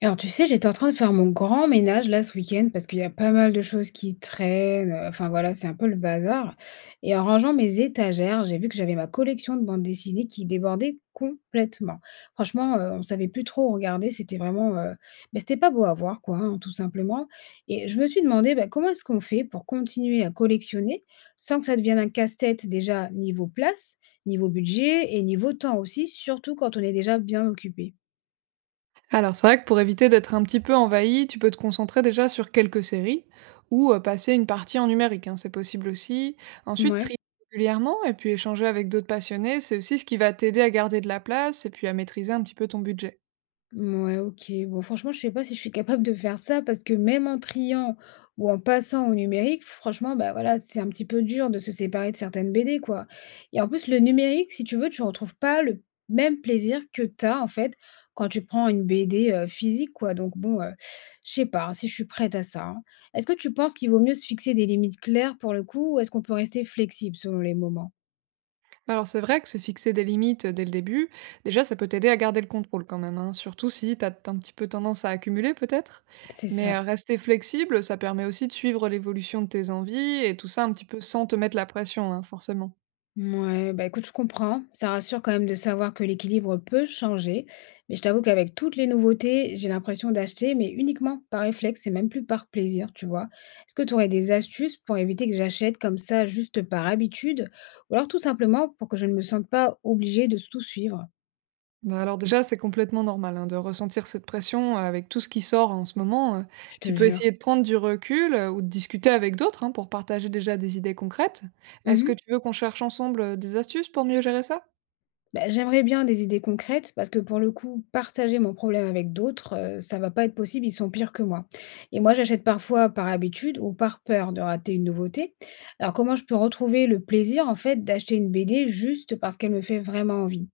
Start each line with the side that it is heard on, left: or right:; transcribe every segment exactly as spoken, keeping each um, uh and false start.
left: Alors tu sais, j'étais en train de faire mon grand ménage là ce week-end parce qu'il y a pas mal de choses qui traînent. euh, Enfin voilà, c'est un peu le bazar. Et en rangeant mes étagères, j'ai vu que j'avais ma collection de bandes dessinées qui débordait complètement. Franchement, euh, on savait plus trop où regarder. C'était vraiment, euh, bah, c'était pas beau à voir, quoi, hein, tout simplement. Et je me suis demandé bah, comment est-ce qu'on fait pour continuer à collectionner sans que ça devienne un casse-tête déjà niveau place, niveau budget et niveau temps aussi, surtout quand on est déjà bien occupé.
right: Alors, c'est vrai que pour éviter d'être un petit peu envahi, tu peux te concentrer déjà sur quelques séries ou euh, passer une partie en numérique, hein, c'est possible aussi. Ensuite,
left: Ouais.
right: trier régulièrement et puis échanger avec d'autres passionnés, c'est aussi ce qui va t'aider à garder de la place et puis à maîtriser un petit peu ton budget.
left: Ouais, OK. Bon, franchement, je sais pas si je suis capable de faire ça, parce que même en triant ou en passant au numérique, franchement, bah, voilà, c'est un petit peu dur de se séparer de certaines B D, quoi. Et en plus, le numérique, si tu veux, tu ne retrouves pas le même plaisir que tu as, en fait, quand tu prends une B D, heu, physique, quoi. Donc bon, heu, je sais pas, hein, si je suis prête à ça, hein. Est-ce que tu penses qu'il vaut mieux se fixer des limites claires, pour le coup, ou est-ce qu'on peut rester flexible selon les moments?
right: Alors, c'est vrai que se fixer des limites dès le début, déjà, ça peut t'aider à garder le contrôle quand même, hein, surtout si t'as un petit peu tendance à accumuler peut-être.
left: C'est
right: Mais
left: ça.
right: euh, rester flexible, ça permet aussi de suivre l'évolution de tes envies et tout ça un petit peu sans te mettre la pression, hein, forcément.
left: Ouais, bah, écoute, je comprends. Ça rassure quand même de savoir que l'équilibre peut changer. Mais je t'avoue qu'avec toutes les nouveautés, j'ai l'impression d'acheter, mais uniquement par réflexe et même plus par plaisir, tu vois. Est-ce que tu aurais des astuces pour éviter que j'achète comme ça juste par habitude? Ou alors tout simplement pour que je ne me sente pas obligée de tout suivre,
right: Bah, alors déjà, c'est complètement normal, hein, de ressentir cette pression, heu, avec tout ce qui sort en ce moment, heu.
left: je
right: Tu
left: te
right: peux
left: jure.
right: essayer de prendre du recul, heu, ou de discuter avec d'autres, hein, pour partager déjà des idées concrètes. Est-ce que
left: Mhm.
right: tu veux qu'on cherche ensemble, heu, des astuces pour mieux gérer ça?
left: Bah, j'aimerais bien des idées concrètes, parce que pour le coup, partager mon problème avec d'autres, heu, ça va pas être possible, ils sont pires que moi. Et moi, j'achète parfois par habitude ou par peur de rater une nouveauté. Alors comment je peux retrouver le plaisir, en fait, d'acheter une B D juste parce qu'elle me fait vraiment envie?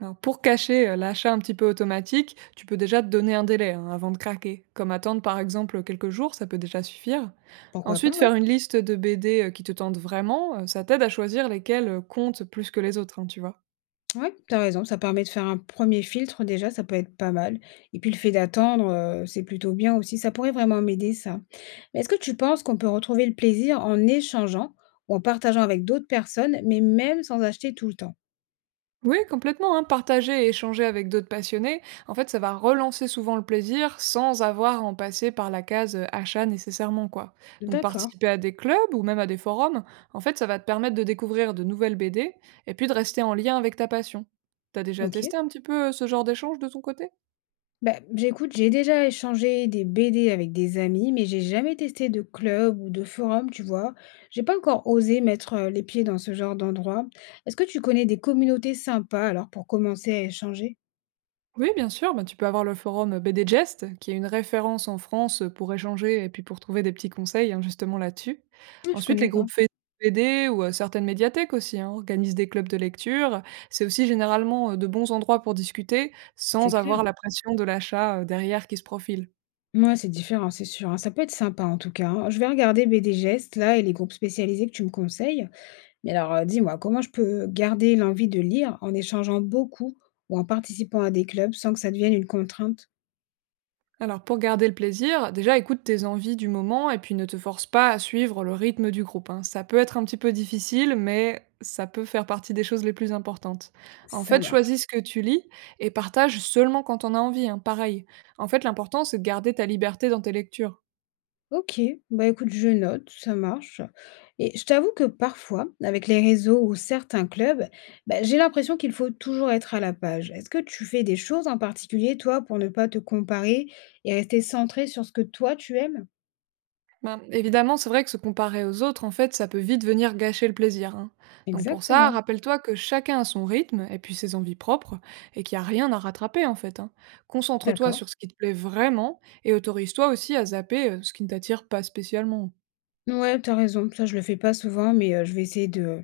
right: Alors pour cacher, heu, l'achat un petit peu automatique, tu peux déjà te donner un délai, hein, avant de craquer, comme attendre par exemple, quelques jours, ça peut déjà suffire.
left: Pourquoi pas,
right: Ensuite,
left: ouais.
right: faire une liste de B D, heu, qui te tentent vraiment, heu, ça t'aide à choisir lesquelles, heu, comptent plus que les autres, hein, tu vois?
left: Ouais, tu as raison, ça permet de faire un premier filtre déjà, ça peut être pas mal, et puis le fait d'attendre, heu, c'est plutôt bien aussi, ça pourrait vraiment m'aider ça. Mais est-ce que tu penses qu'on peut retrouver le plaisir en échangeant ou en partageant avec d'autres personnes, mais même sans acheter tout le temps?
right: Oui, complètement, hein. Partager et échanger avec d'autres passionnés, en fait, ça va relancer souvent le plaisir sans avoir à en passer par la case euh, achat nécessairement, quoi. Donc,
left: D'accord,
right: participer à des clubs ou même à des forums, en fait, ça va te permettre de découvrir de nouvelles B D et puis de rester en lien avec ta passion. T'as déjà
left: OK.
right: testé un petit peu euh, ce genre d'échange de ton côté?
left: Bah, j'écoute, j'ai déjà échangé des B D avec des amis, mais j'ai jamais testé de club ou de forum, tu vois? J'ai pas encore osé mettre, heu, les pieds dans ce genre d'endroit. Est-ce que tu connais des communautés sympas alors pour commencer à échanger?
right: Oui, bien sûr, bah, tu peux avoir le forum BDgest, qui est une référence en France euh, pour échanger et puis pour trouver des petits conseils hein, justement là-dessus.
left: Ah, je
right: Ensuite,
left: connais
right: les
left: pas.
right: groupes Fe- B D ou euh, certaines médiathèques aussi hein, organisent des clubs de lecture. C'est aussi généralement euh, de bons endroits pour discuter
left: C'est
right: sans
left: clair.
right: avoir la pression de l'achat euh, derrière qui se profile.
left: Mouais, c'est différent, c'est sûr, hein. Ça peut être sympa en tout cas, hein. Je vais regarder B D Gestes là et les groupes spécialisés que tu me conseilles. Mais alors, heu, dis-moi, comment je peux garder l'envie de lire en échangeant beaucoup ou en participant à des clubs sans que ça devienne une contrainte?
right: Alors pour garder le plaisir, déjà écoute tes envies du moment et puis ne te force pas à suivre le rythme du groupe, hein. Ça peut être un petit peu difficile, mais ça peut faire partie des choses les plus importantes. En
left: Ça
right: fait,
left: marche.
right: choisis ce que tu lis et partage seulement quand on a envie, hein, pareil. En fait, l'important, c'est de garder ta liberté dans tes lectures.
left: OK, bah, écoute, je note, ça marche. Et je t'avoue que parfois, avec les réseaux ou certains clubs, bah, j'ai l'impression qu'il faut toujours être à la page. Est-ce que tu fais des choses en particulier, toi, pour ne pas te comparer et rester centré sur ce que toi tu aimes?
right: Ben, évidemment, c'est vrai que se comparer aux autres, en fait, ça peut vite venir gâcher le plaisir, hein. Donc pour ça,
left: Exactement,
right: rappelle-toi que chacun a son rythme et puis ses envies propres et qu'il n'y a rien à rattraper en fait, hein. Concentre-toi
left: d'accord.
right: sur ce qui te plaît vraiment et autorise-toi aussi à zapper euh, ce qui ne t'attire pas spécialement.
left: Ouais, t'as raison, ça je le fais pas souvent, mais heu, je vais essayer de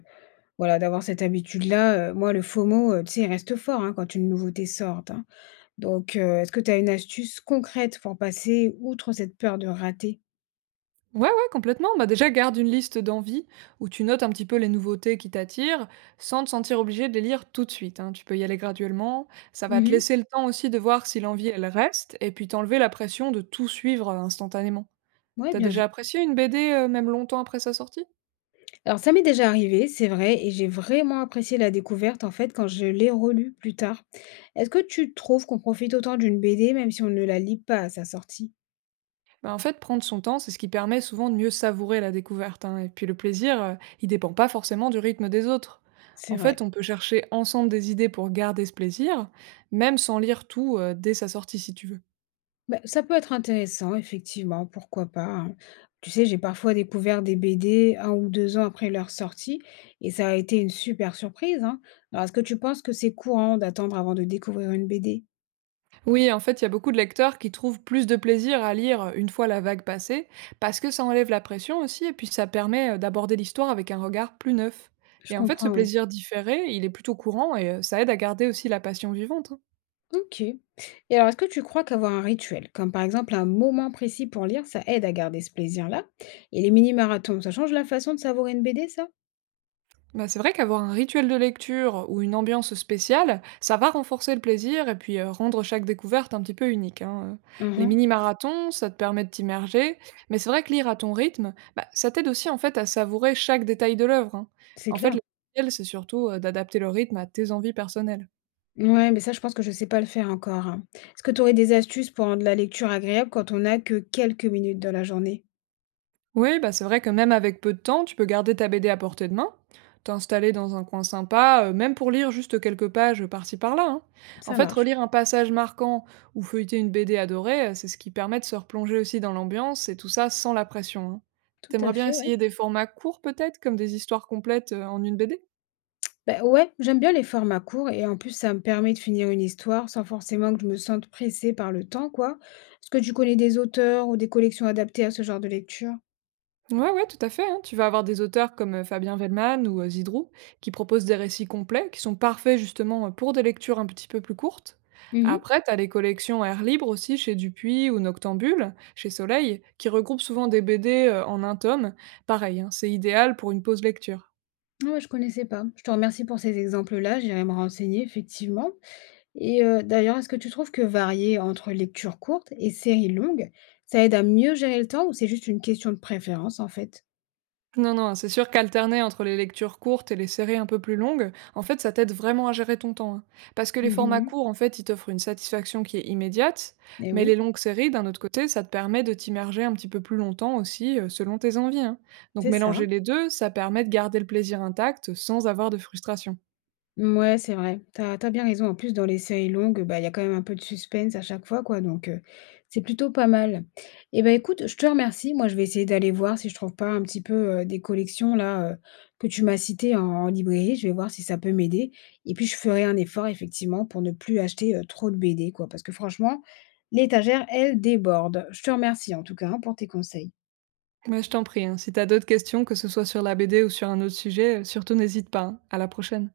left: voilà, d'avoir cette habitude-là. Heu, moi le FOMO, heu, tu sais, il reste fort, hein, quand une nouveauté sort, hein. Donc heu, est-ce que tu as une astuce concrète pour passer outre cette peur de rater?
right: Ouais, ouais, complètement. Bah déjà, garde une liste d'envies où tu notes un petit peu les nouveautés qui t'attirent sans te sentir obligé de les lire tout de suite, hein. Tu peux y aller graduellement. Ça va te laisser le temps aussi de voir si l'envie, elle reste et puis t'enlever la pression de tout suivre euh, instantanément.
left: Ouais,
right: T'as
left: bien vu.
right: déjà apprécié une B D, heu, même longtemps après sa sortie?
left: Alors ça m'est déjà arrivé, c'est vrai, et j'ai vraiment apprécié la découverte en fait quand je l'ai relue plus tard. Est-ce que tu trouves qu'on profite autant d'une B D même si on ne la lit pas à sa sortie?
right: Bah, en fait, prendre son temps, c'est ce qui permet souvent de mieux savourer la découverte, hein, et puis le plaisir, heu, il dépend pas forcément du rythme des autres. En
left: C'est
right: fait,
left: vrai.
right: on peut chercher ensemble des idées pour garder ce plaisir, même sans lire tout, heu, dès sa sortie, si tu veux.
left: Bah, ça peut être intéressant, effectivement, pourquoi pas, hein. Tu sais, j'ai parfois découvert des B D un ou deux ans après leur sortie, et ça a été une super surprise, hein. Alors est-ce que tu penses que c'est courant d'attendre avant de découvrir une B D?
right: Oui, en fait, il y a beaucoup de lecteurs qui trouvent plus de plaisir à lire, euh, une fois la vague passée, parce que ça enlève la pression aussi et puis ça permet, heu, d'aborder l'histoire avec un regard plus neuf
left: Je
right: et en fait, ce
left: comprends, ouais.
right: plaisir différé, il est plutôt courant et heu, ça aide à garder aussi la passion vivante, hein.
left: OK. Et alors, est-ce que tu crois qu'avoir un rituel, comme par exemple un moment précis pour lire, ça aide à garder ce plaisir-là? Et les mini-marathons, ça change la façon de savourer une B D, ça?
right: Bah, c'est vrai qu'avoir un rituel de lecture ou une ambiance spéciale, ça va renforcer le plaisir et puis euh, rendre chaque découverte un petit peu unique. hein. euh.
left: Mmh
right: Les
left: mh,
right: mini-marathons, ça te permet de t'immerger, mais c'est vrai que lire à ton rythme, bah, ça t'aide aussi en fait à savourer chaque détail de l'œuvre, hein.
left: c'est
right: En fait,
left: clair.
right: l'essentiel, c'est surtout euh, d'adapter le rythme à tes envies personnelles.
left: Ouais, mais ça, je pense que je sais pas le faire encore, hein. Est-ce que tu aurais des astuces pour rendre la lecture agréable quand on n'a que quelques minutes dans la journée?
right: Oui, bah c'est vrai que même avec peu de temps, tu peux garder ta B D à portée de main, t'installer dans un coin sympa, euh, même pour lire juste quelques pages par-ci par-là, hein. En
left: Ça
right: fait,
left: marche.
right: relire un passage marquant ou feuilleter une B D adorée, euh, c'est ce qui permet de se replonger aussi dans l'ambiance et tout ça sans la pression, hein.
left: Tout
right: T'aimerais
left: à
right: bien
left: fait, ouais.
right: essayer des formats courts peut-être, comme des histoires complètes euh, en une B D?
left: Bah ouais, j'aime bien les formats courts et en plus, ça me permet de finir une histoire sans forcément que je me sente pressée par le temps, quoi. Est-ce que tu connais des auteurs ou des collections adaptées à ce genre de lecture?
right: Ouais, ouais, tout à fait, hein. Tu vas avoir des auteurs comme, heu, Fabien Wehlmann ou, heu, Zidrou, qui proposent des récits complets, qui sont parfaits justement, heu, pour des lectures un petit peu plus courtes.
left: Mmh mh.
right: Après, tu as les collections Air Libre aussi chez Dupuis ou Noctambule, chez Soleil, qui regroupent souvent des B D, heu, en un tome. Pareil, hein, c'est idéal pour une pause lecture.
left: Ah ouais, je connaissais pas. Je te remercie pour ces exemples-là, j'irai me renseigner effectivement. Et heu, d'ailleurs, est-ce que tu trouves que varier entre lectures courtes et séries longues, ça aide à mieux gérer le temps ou c'est juste une question de préférence en fait?
right: Non, non, c'est sûr qu'alterner entre les lectures courtes et les séries un peu plus longues, en fait, ça t'aide vraiment à gérer ton temps, hein. Parce que les formats
left: Mmh.
right: courts, en fait, ils t'offrent une satisfaction qui est immédiate,
left: Eh
right: mais les
left: oui,
right: longues séries, d'un autre côté, ça te permet de t'immerger un petit peu plus longtemps aussi, euh, selon tes envies, hein. Donc
left: c'est ça.
right: mélanger les deux, ça permet de garder le plaisir intact sans avoir de frustration.
left: Ouais, c'est vrai. T'as t'as bien raison. En plus, dans les séries longues, bah, il y a quand même un peu de suspense à chaque fois, quoi, donc heu, c'est plutôt pas mal. Et ben écoute, je te remercie. Moi, je vais essayer d'aller voir si je trouve pas un petit peu, heu, des collections là, heu, que tu m'as citées en en librairie. Je vais voir si ça peut m'aider, et puis je ferai un effort effectivement pour ne plus acheter, heu, trop de B D, quoi, parce que franchement, l'étagère, elle déborde. Je te remercie en tout cas, hein, pour tes conseils.
right: Mais je t'en prie, hein, si t'as d'autres questions, que ce soit sur la B D ou sur un autre sujet, euh, surtout n'hésite pas, hein. À la prochaine.